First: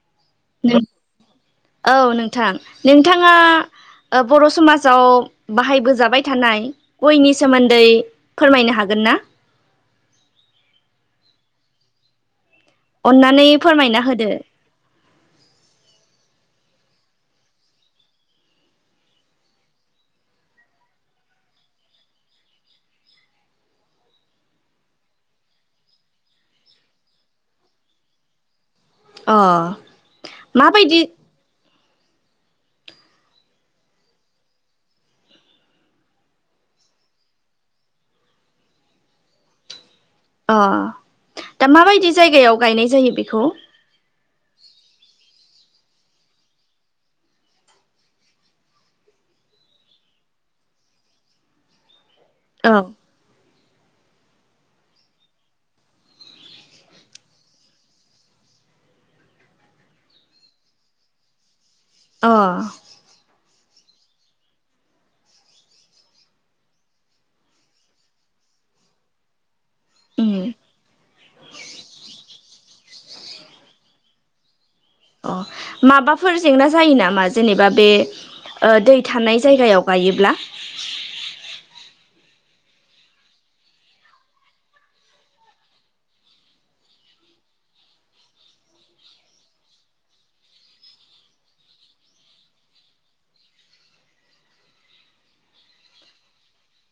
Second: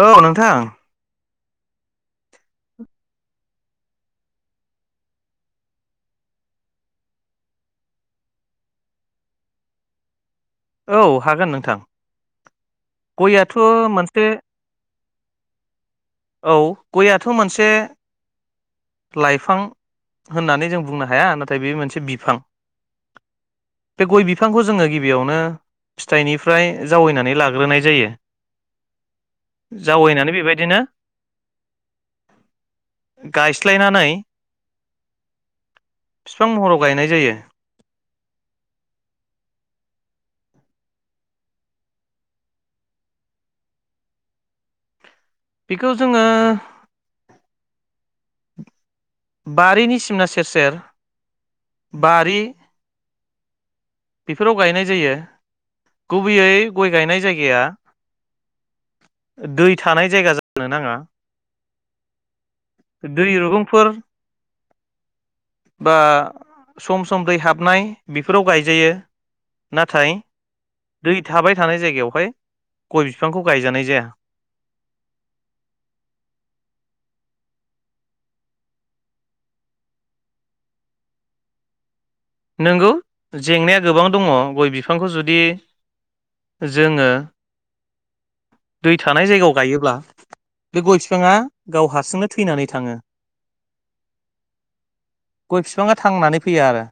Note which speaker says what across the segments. Speaker 1: औ नोंथां
Speaker 2: औ नोंथां नोंथाङा बर' समाजाव बाहायबोजाबाय थानाय गयनि सोमोन्दै फोरमायनो हागोन ना?
Speaker 1: औ हागोन नोंथां।
Speaker 2: अन्नानै
Speaker 1: गयाथ'
Speaker 2: फोरमायना
Speaker 1: मोनसे
Speaker 2: होदो।
Speaker 1: औ गयआथ मोनसे लाइफां होननानै जों बुंनो हाया नाथाय बे मोनसे बिफां बे गय बिफांखौ जोङो गिबियावनो फिथाइनिफ्राय जावैनानै लाग्रोनाय जायो।
Speaker 2: अ
Speaker 1: जावैनानै बेबायदिनो
Speaker 2: माबायदि
Speaker 1: गायस्लायनानै फिफां महराव गायनाय जायो।
Speaker 2: अ दा माबायदि जायगायाव गायनाय जायो बेखौ?
Speaker 1: बेखौ जोङो बारिनि सिमना सेर सेर बारि
Speaker 2: औ
Speaker 1: बेफोराव गायनाय जायो गुबैयै गय गायनाय जायगाया दै थानाय जायगा जानो नाङा
Speaker 2: अ
Speaker 1: दै रुगुंफोर बा सम सम दैै हाबनाय बेफोराव गायजायो नाथाय
Speaker 2: उम
Speaker 1: दै थाबाय थानाय जायगायावहाय गय बिफांखौ गायजानाय जाया
Speaker 2: अ माबाफोर जेंना जायो नामा जेनेबा ओ बे दै थानाय जायगायाव गायोब्ला
Speaker 1: नंगौ जेंनाया गोबां दङ गय बिफांखौ जुदि जोङो दै थानाय जायगायाव गायोब्ला बे गय बिफाङा गाव हारसिंनो थैनानै थाङो गय बिफाङा थांनानै फैया आरो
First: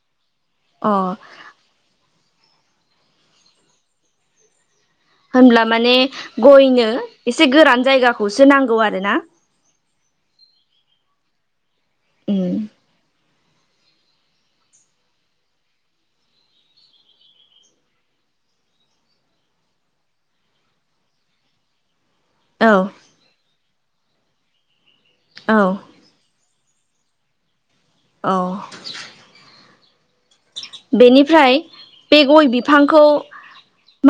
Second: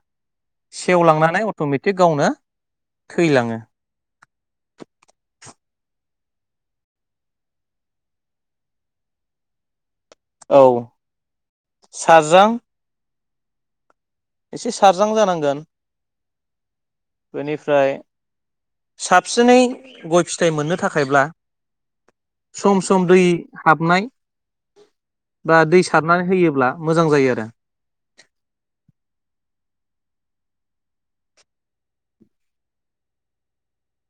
Speaker 2: अ
Speaker 1: सेवलांनानै अट मेटिक गावनो थैलाङो
Speaker 2: होनब्ला माने गयनो एसे गोरान जायगाखौसो नांगौ आरो ना
Speaker 1: औ साज्रां
Speaker 2: उम
Speaker 1: एसे सारजां जानांगोन बेनिफ्राय साबसिनै गय फिथाइ मोननो थाखायब्ला
Speaker 2: औ
Speaker 1: सम सम दै हाबनाय
Speaker 2: औ
Speaker 1: बा दै सारनानै होयोब्ला मोजां जायो आरो
Speaker 2: औ बेनिफ्राय बे गय बिफांखौ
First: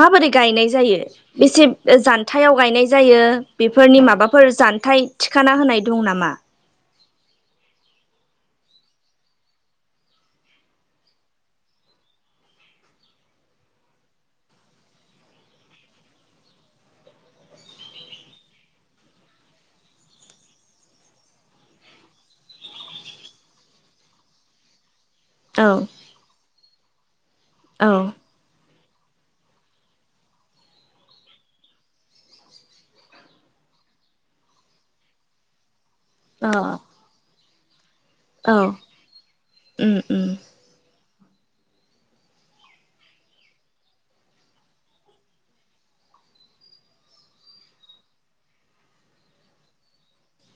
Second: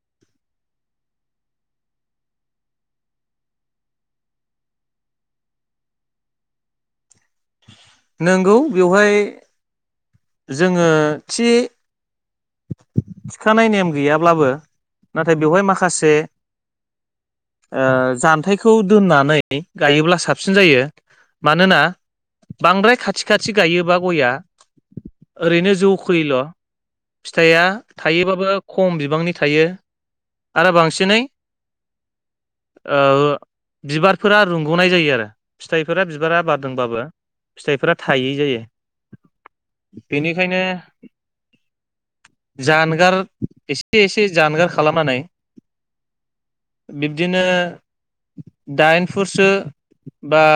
Speaker 2: माबोरै गायनाय जायो बेसे जान्थायाव गायनाय जायो बेफोरनि माबाफोर जान्थाइ थिखाना होनाय दं नामा
Speaker 1: नंगौ बेवहाय जोङो थि थिखानाय नेम गैयाब्लाबो नाथाय बेवहाय माखासे ओ जान्थायखौ दोननानै गायोब्ला साबसिन जायो मानोना बांद्राय खाथि खाथि गायोबा गइआ
Speaker 2: औ
Speaker 1: ओरैनो जौ खोयैल फिथाइया
Speaker 2: औ
Speaker 1: थायोबाबो खम बिबांनि थायो आरो बांसिनै ओ बिबारफोरा रुंगनाय जायो आरो फिथाइफोरा बिबारा
Speaker 2: औ
Speaker 1: बारदोंबाबो फिथाइफोरा थायै जायो
Speaker 2: उम उम
Speaker 1: बेनिखायनो जानगार एसे एसे जानगार खालामनानै बिब्दिनो दाइन फुटसो बा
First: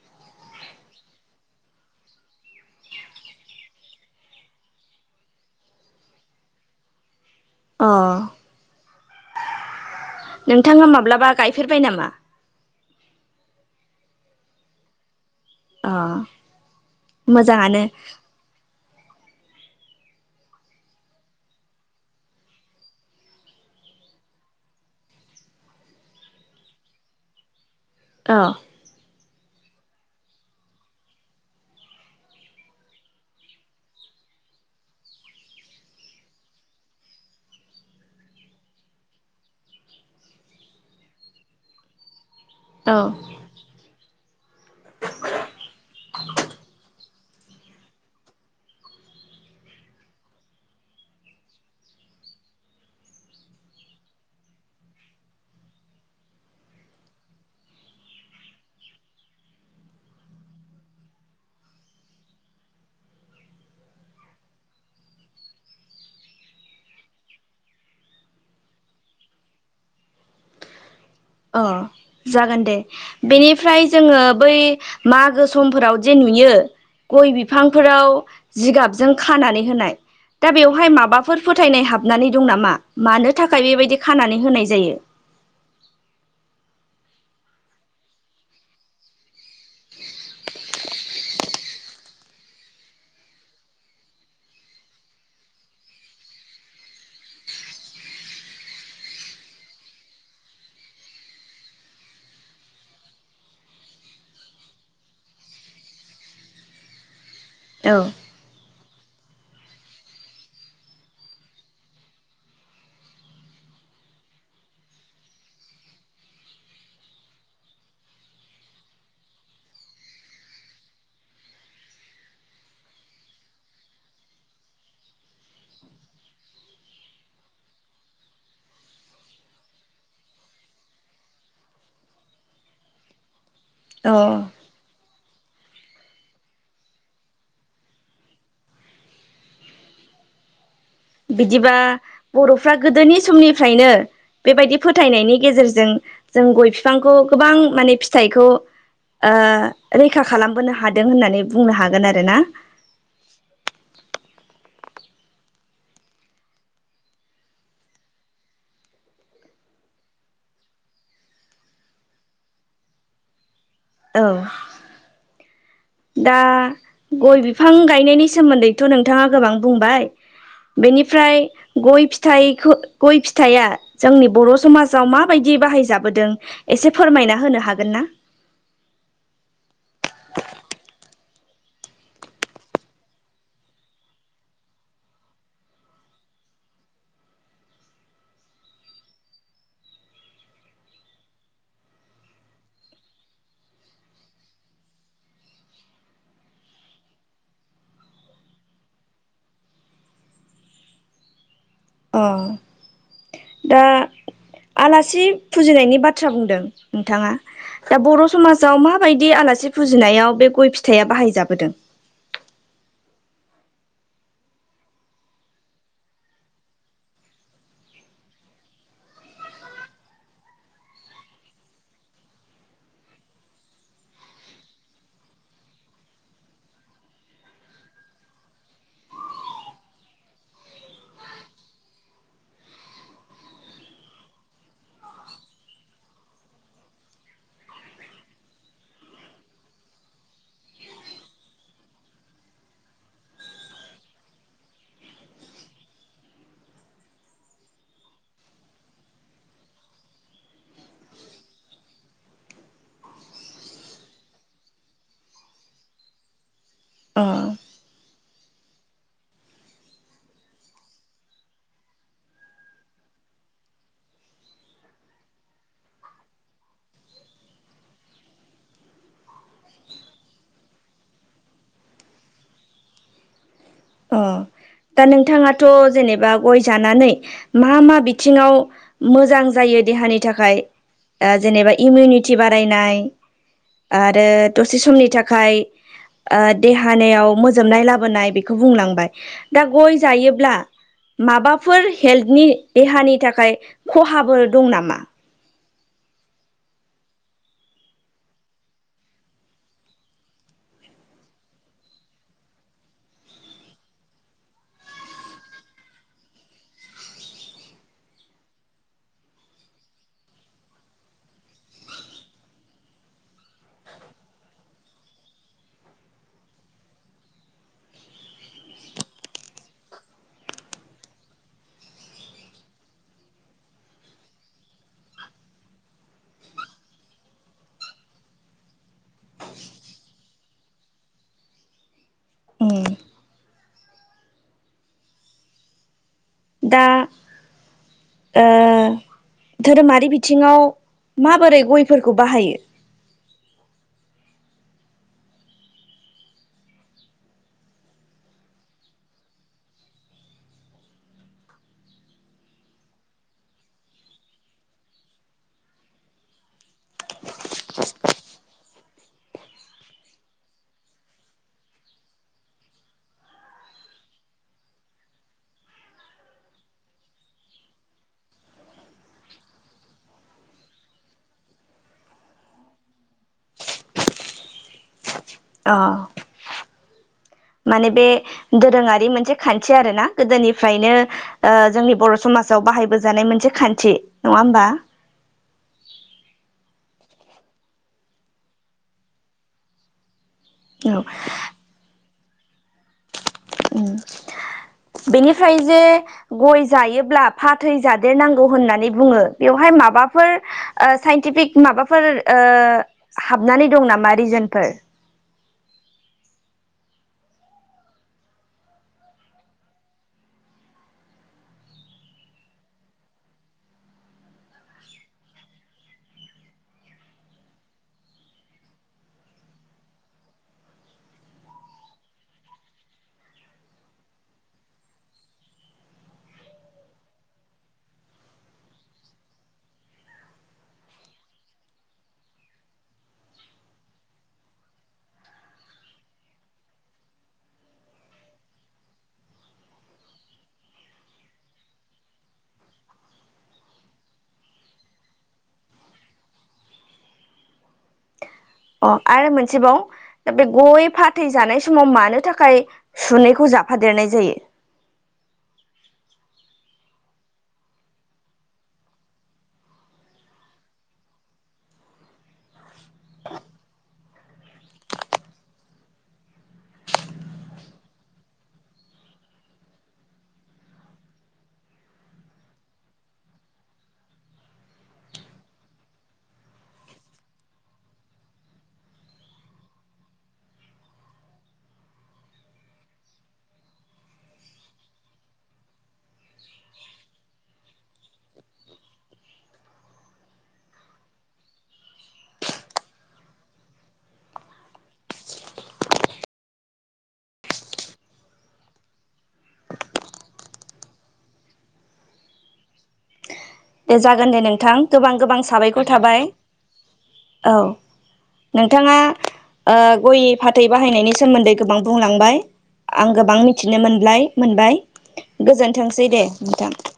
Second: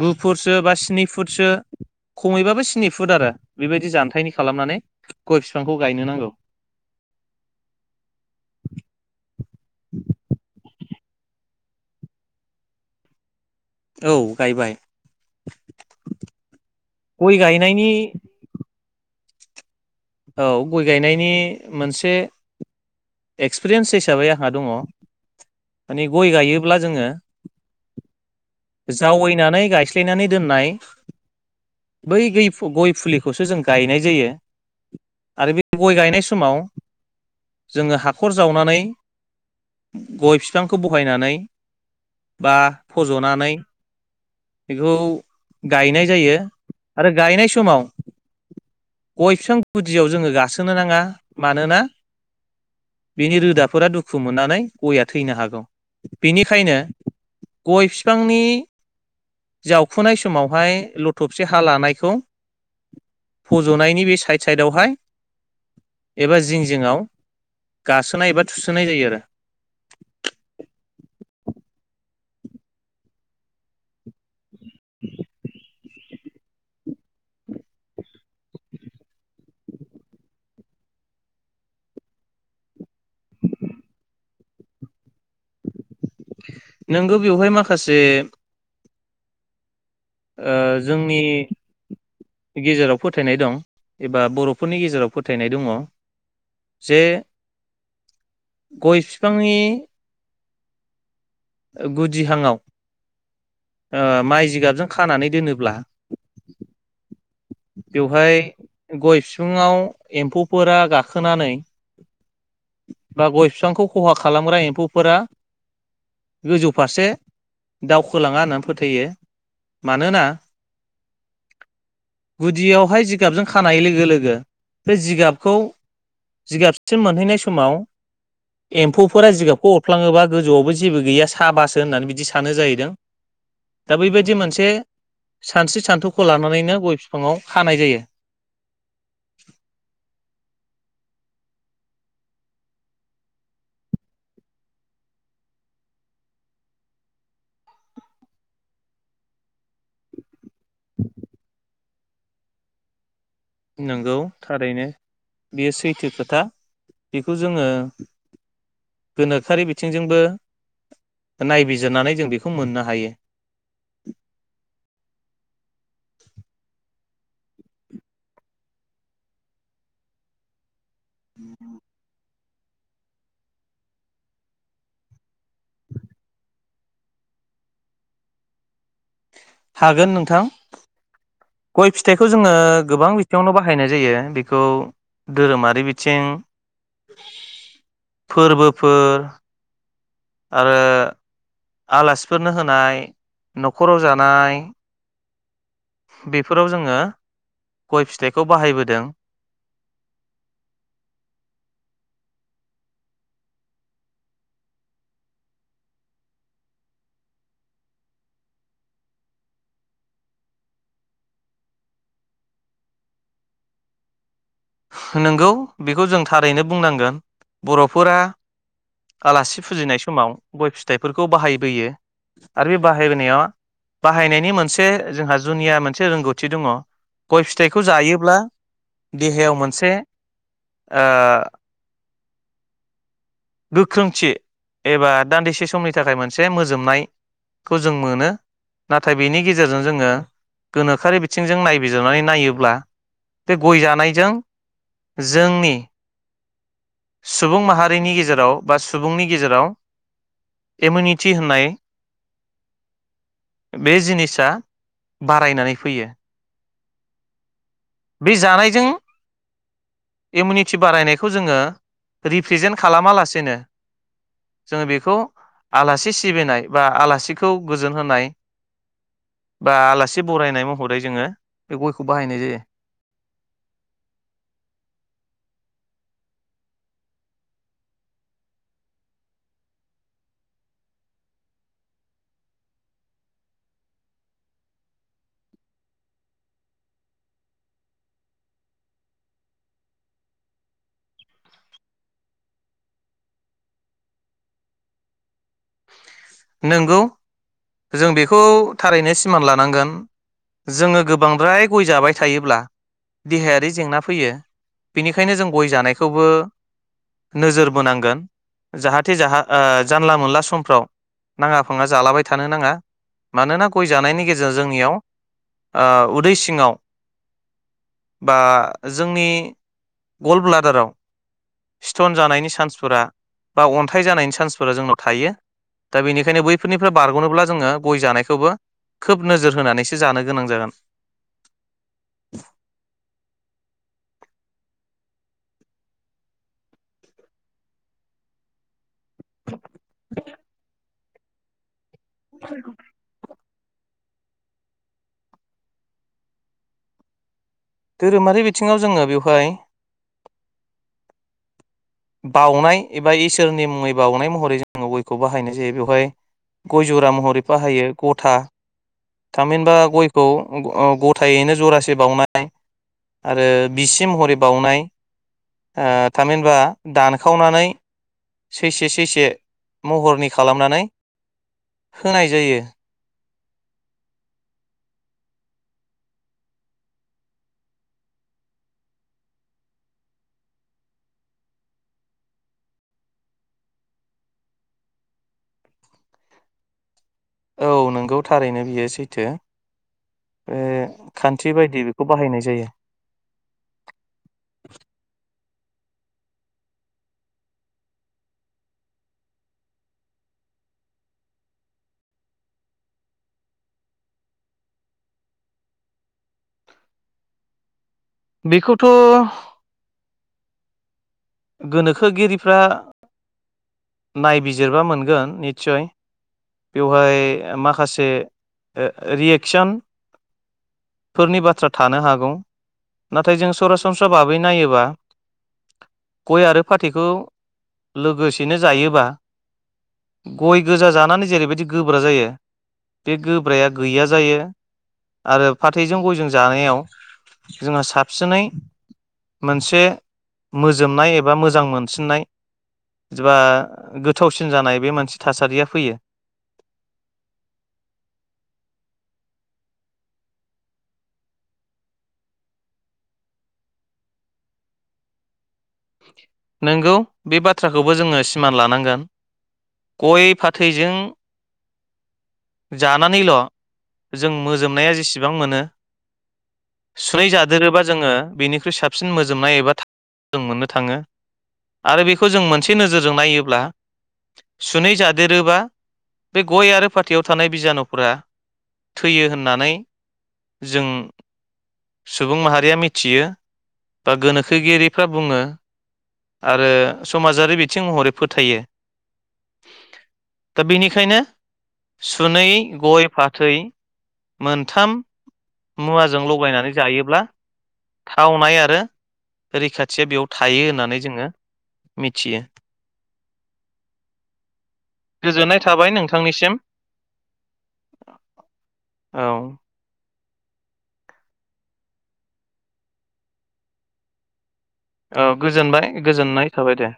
Speaker 1: गुफुटसो बा स्नि फुटसो खमैबाबो स्नि फुट आरो बेबायदि जानथायनि खालामनानै गय फिफांखौ गायनो नांगौ
Speaker 2: अ नोंथाङा माब्लाबा गायफेरबाय नामा
Speaker 1: औ गायबाय
Speaker 2: अ
Speaker 1: गय
Speaker 2: मोजाङानो
Speaker 1: गायनायनि औ गय गायनायनि मोनसे एक्सपिरियेन्स हिसाबै आंहा दङ माने गय गायोब्ला जोङो
Speaker 2: अ
Speaker 1: जावैनानै गायस्लायनानै दोननाय बै गय फुलिखौसो जों गायनाय जायो आरो बे गय गायनाय समाव जोङो हाखर जावनानै गय फिफांखौ बहायनानै बा
Speaker 2: औ
Speaker 1: फजनानै बेखौ गायनाय जायो आरो गायनाय समाव गय फिफां गुदियाव जोङो गासोनो नाङा मानोना बिनि रोदाफोरा दुखु मोननानै गया थैनो हागौ बेनिखायनो गय बिफांनि जावखुनाय समावहाय लथबसे हा लानायखौ फजनायनि बे साइड साइडआवहाय एबा जिं जिङआव गासोनाय एबा थुसोनाय जायो आरो
Speaker 2: अ जागोन दे बेनिफ्राय जोङो बै मागो समफोराव जे नुयो गय बिफांफोराव जिगाबजों खानानै होनाय दा बेवहाय माबाफोर फोथायनाय हाबनानै दं नामा मानो थाखाय बेबायदि खानानै होनाय जायो
Speaker 1: नोंगौ बेवहाय माखासे ओ जोंनि गेजेराव फोथायनाय दं एबा बरफोरनि गेजेराव फोथायनाय दङ जे गय फिफांनि गुदिहांआव ओ माइ जिगाबजों खानानै दोनोब्ला
Speaker 2: औ
Speaker 1: बेवहाय गय फिफांङाव एम्फौफोरा गाखोनानै बा गय फिफांखौ खहा खालामग्रा एम्फौफोरा गोजौ फारसे दावखोलाङा होननानै फोथाययो मानोना गुदियावहाय जिगाबजों खानाय लोगो लोगो बे जिगाबखौ जिगाबसिम मोनहैनाय समाव एम्फौफोरा जिगाबखौ अरफ्लाङोबा गोजौआवबो जेबो गैया साबासो होननानै बिदि सानो जाहैदों दा
Speaker 2: अ
Speaker 1: बैबायदि मोनसे सानस्रि सान्थौखौ लानानैनो गय फिफांङाव खानाय जायो
Speaker 2: बिदिबा बरफ्रा गोदोनि समनिफ्रायनो बेबायदि फोथायनायनि गेजेरजों जों गय फिफांखौ गोबां माने फिथाइखौ ओ रैखा खालामबोनो हादों होननानै बुंनो हागोन आरो [unintelligible] ना
Speaker 1: नांगौ थारैनो बेयो सैथो खोथा बेखौ जोङो गोनोखोआरि बिथिंजोंबो नायबिजिरनानै जों बेखौ मोननो हायो।
Speaker 2: औ दा गय बिफां गायनायनि सोमोन्दैथ नोंथाङा गोबां बुंबाय बेनिफ्राय गय फिथाइ खौ गय फिथाइया जोंनि बर समाजाव माबायदि बाहायजाबोदों एसे फोरमायना होनो हागोन ना?
Speaker 1: हागोन नोंथां गय फिथाइखौ जोङो गोबां बिथिङावनो बाहायनाय जायो बेखौ धोरोमारि बिथिं फोरबोफोर ओ आलासिफोरनो होनाय नखराव जानाय बेफोराव जोङो गय फिथाइखौ बाहायबोदों
Speaker 2: अ दा आलासि फुजिनायनि बाथ्रा बुंदों नोंथाङा दा बर समाजाव माबायदि आलासि फुजिनायाव बे गय फिथाइया बाहायजाबोदों
Speaker 1: नोंगौ बेखौ जों थारैनो बुंनांगोन बरफोरा आलासि फुजिनाय समाव गय फिथाइफोरखौ बाहायबोयो आरो बे बाहायबोनायाव बाहायनायनि मोनसे जोंहा जुनिया मोनसे रोंगौथि दङ गय फिथाइखौ जायोब्ला देहायाव मोन से ओ गोख्रोंथि एबा दान्दिसे समनि थाखाय मोनसे मोजोमनायखौ जों मोनो नाथाय बेनि गेजेरजों जोङो गोनोखोआरि बिथिंजों नायबिजिरनानै नायोब्ला बे गय जानायजों जोंनि सुबुं माहारिनि गेजेराव बा सुबुंनि गेजेराव इमिउनिटि होननाय बे जिनिसा बारायनानै फैयो
Speaker 2: अ
Speaker 1: बे जानायजों इमिउनिटि बारायनायखौ जोङो रिप्रेजेन्ट खालामा लासेनो जोङो बेखौ आलासि सिबिनाय बा आलासिखौ गोजोन होनाय बा आलासि बरायनाय महरै जोङो बे गयखौ बाहायनाय जायो।
Speaker 2: अ दा नोंथाङाथ जेनेबा गय जानानै मा मा बिथिङाव मोजां जायो देहानि थाखाय ओ जेनेबा इमिउनिटि बारायनाय आरो दसे समनि थाखाय ओ देहानियाव मोजोमनाय लाबोनाय बे बेखौ बुंलांबाय दा गय जायोब्ला माबाफोर हेल्थनि देहानि थाखाय खहाबो दं नामा?
Speaker 1: नोंगौ जों बेखौ थारैनो सिमान लानांगोन जोङो गोबांद्राय गय जाबाय थायोब्ला देहायारि जेंना फैयो बेनिखायनो जों गय जानायखौबो नोजोर बोनांगोन जाहाथे जाहा ओ जानला मानला समफ्राव नाङा फाङा जालाबाय थानो नाङा मानोना गय जानायनि गेजेरजों जोंनियाव ओ उदै सिङाव बा जोंनि गल ब्लादाराव स्टन जानायनि चान्सफोरा बा अन्थाइ जानायनि चान्सफोरा जोंनाव थायो दा बेनिखायनो बैफोरनिफ्राय बारगनोब्ला जोङो गय जानायखौबो खोब नोजोर होनानैसो जानो गोनां जागोन।
Speaker 2: उम दा ओ धोरोमारि बिथिङाव माबोरै गय फोरखौ बाहायो
Speaker 1: धोरोमारि बिथिङाव जोङो बेवहाय बाउनाय एबा इसोरनि मुङै बाउनाय महरै जोङो गयखौ बाहायनाय जायो बेवहाय गय जरा महरै बाहायो गथा थामहिनबा गयखौ गथायैनो जरासे बावउनाय आरो बिसि महरै बावउनाय ओ थामहिनबा दानखावनानै सैसे सैसे महरनि खालामनानै होनाय जायो।
Speaker 2: औ माने बे दोरोङारि मोनसे खान्थि आरो ना गोदोनिफ्रायनो ओ जोंनि बर समाजाव बाहायबोजानाय मोनसे खान्थि नङा होमबा?
Speaker 1: औ नोंगौ थारैनो बियो सैथो ओ खान्थि बायदि बेखौ बाहायनाय जायो
Speaker 2: बेनि फ्राय जे गय जायोब्ला फाथै जादेरनांगौ होननानै बुङो बेवहाय माबाफोर साइनटिफिक माबाफोर ओ हाबनानै दं नामा रिजोनफोर
Speaker 1: बेखौथ गोनोखोगिरिफ्रा नायबिजिरबा मोनगोन निसय बेवहाय माखासे रियेकसनफोरनि बाथ्रा थानो हागौ नाथाय जों सरासनस्रा बाबै नायोबा गय आरो फाथैखौ लोगोसेनो जायोबा गय गोजा जानानै जेरैबायदि गोब्रा जायो बे गोब्राया गैया जायो आरो फाथैजों गयजों जानायाव जोंहा साबसिनै मोनसे मोज जोबनाय एबा मोजां मोनसिननाय एबा गोथावसिन जानाय बे मोनसे थासारिया फैयो
Speaker 2: अ आरो मोनसेबाव दा बे गय फाथै जानाय समाव मानो थाखाय सुनैखौ जाफादेरनाय जायो।
Speaker 1: नोंगौ बे बाथ्राखौबो जोङो सिमान लानांगोन गय फाथैजों जानानैल जों मोजोमनाया जेसेबां मोनो सुनै जादेरोबा जोङो बेनिख्रुइ साबसिन मोजोमनाय एबा था जों मोनो थाङो आरो बेखौ जों मोनसे नोजोरजों नायोब्ला सुनै जादेरोबा बे गय आरो फाथैयाव थानाय बिजानुफोरा थैयो होननानै जों सुबुं माहारिया मिथियो बा गोनोखोगिरिफ्रा बुङो आरो समाजारि बिथिं महरै फोथायो दा बेनिखायनो सुनै गय फाथै मोनथाम मुवाजों लगायनानै जायोब्ला थावनाय आरो रैखाथिया बेयाव थायो होननानै जोङो मिथियो
Speaker 2: दे जागोन दे नोंथां गोबां गोबां
Speaker 1: गोजोननाय
Speaker 2: साबायखर थाबाय
Speaker 1: नोंथांनिसिम
Speaker 2: औ नोंथाङा
Speaker 1: औ
Speaker 2: ओ गय फाथै बाहायनायनि सोमोन्दै गोबां बुंलांबाय आं गोबां मिथिनो मोनब्लाय मोनबाय
Speaker 1: औ गोजोनबाय
Speaker 2: गोजोनथोंसै दे
Speaker 1: गोजोननाय
Speaker 2: नोंथां।
Speaker 1: थाबाय दे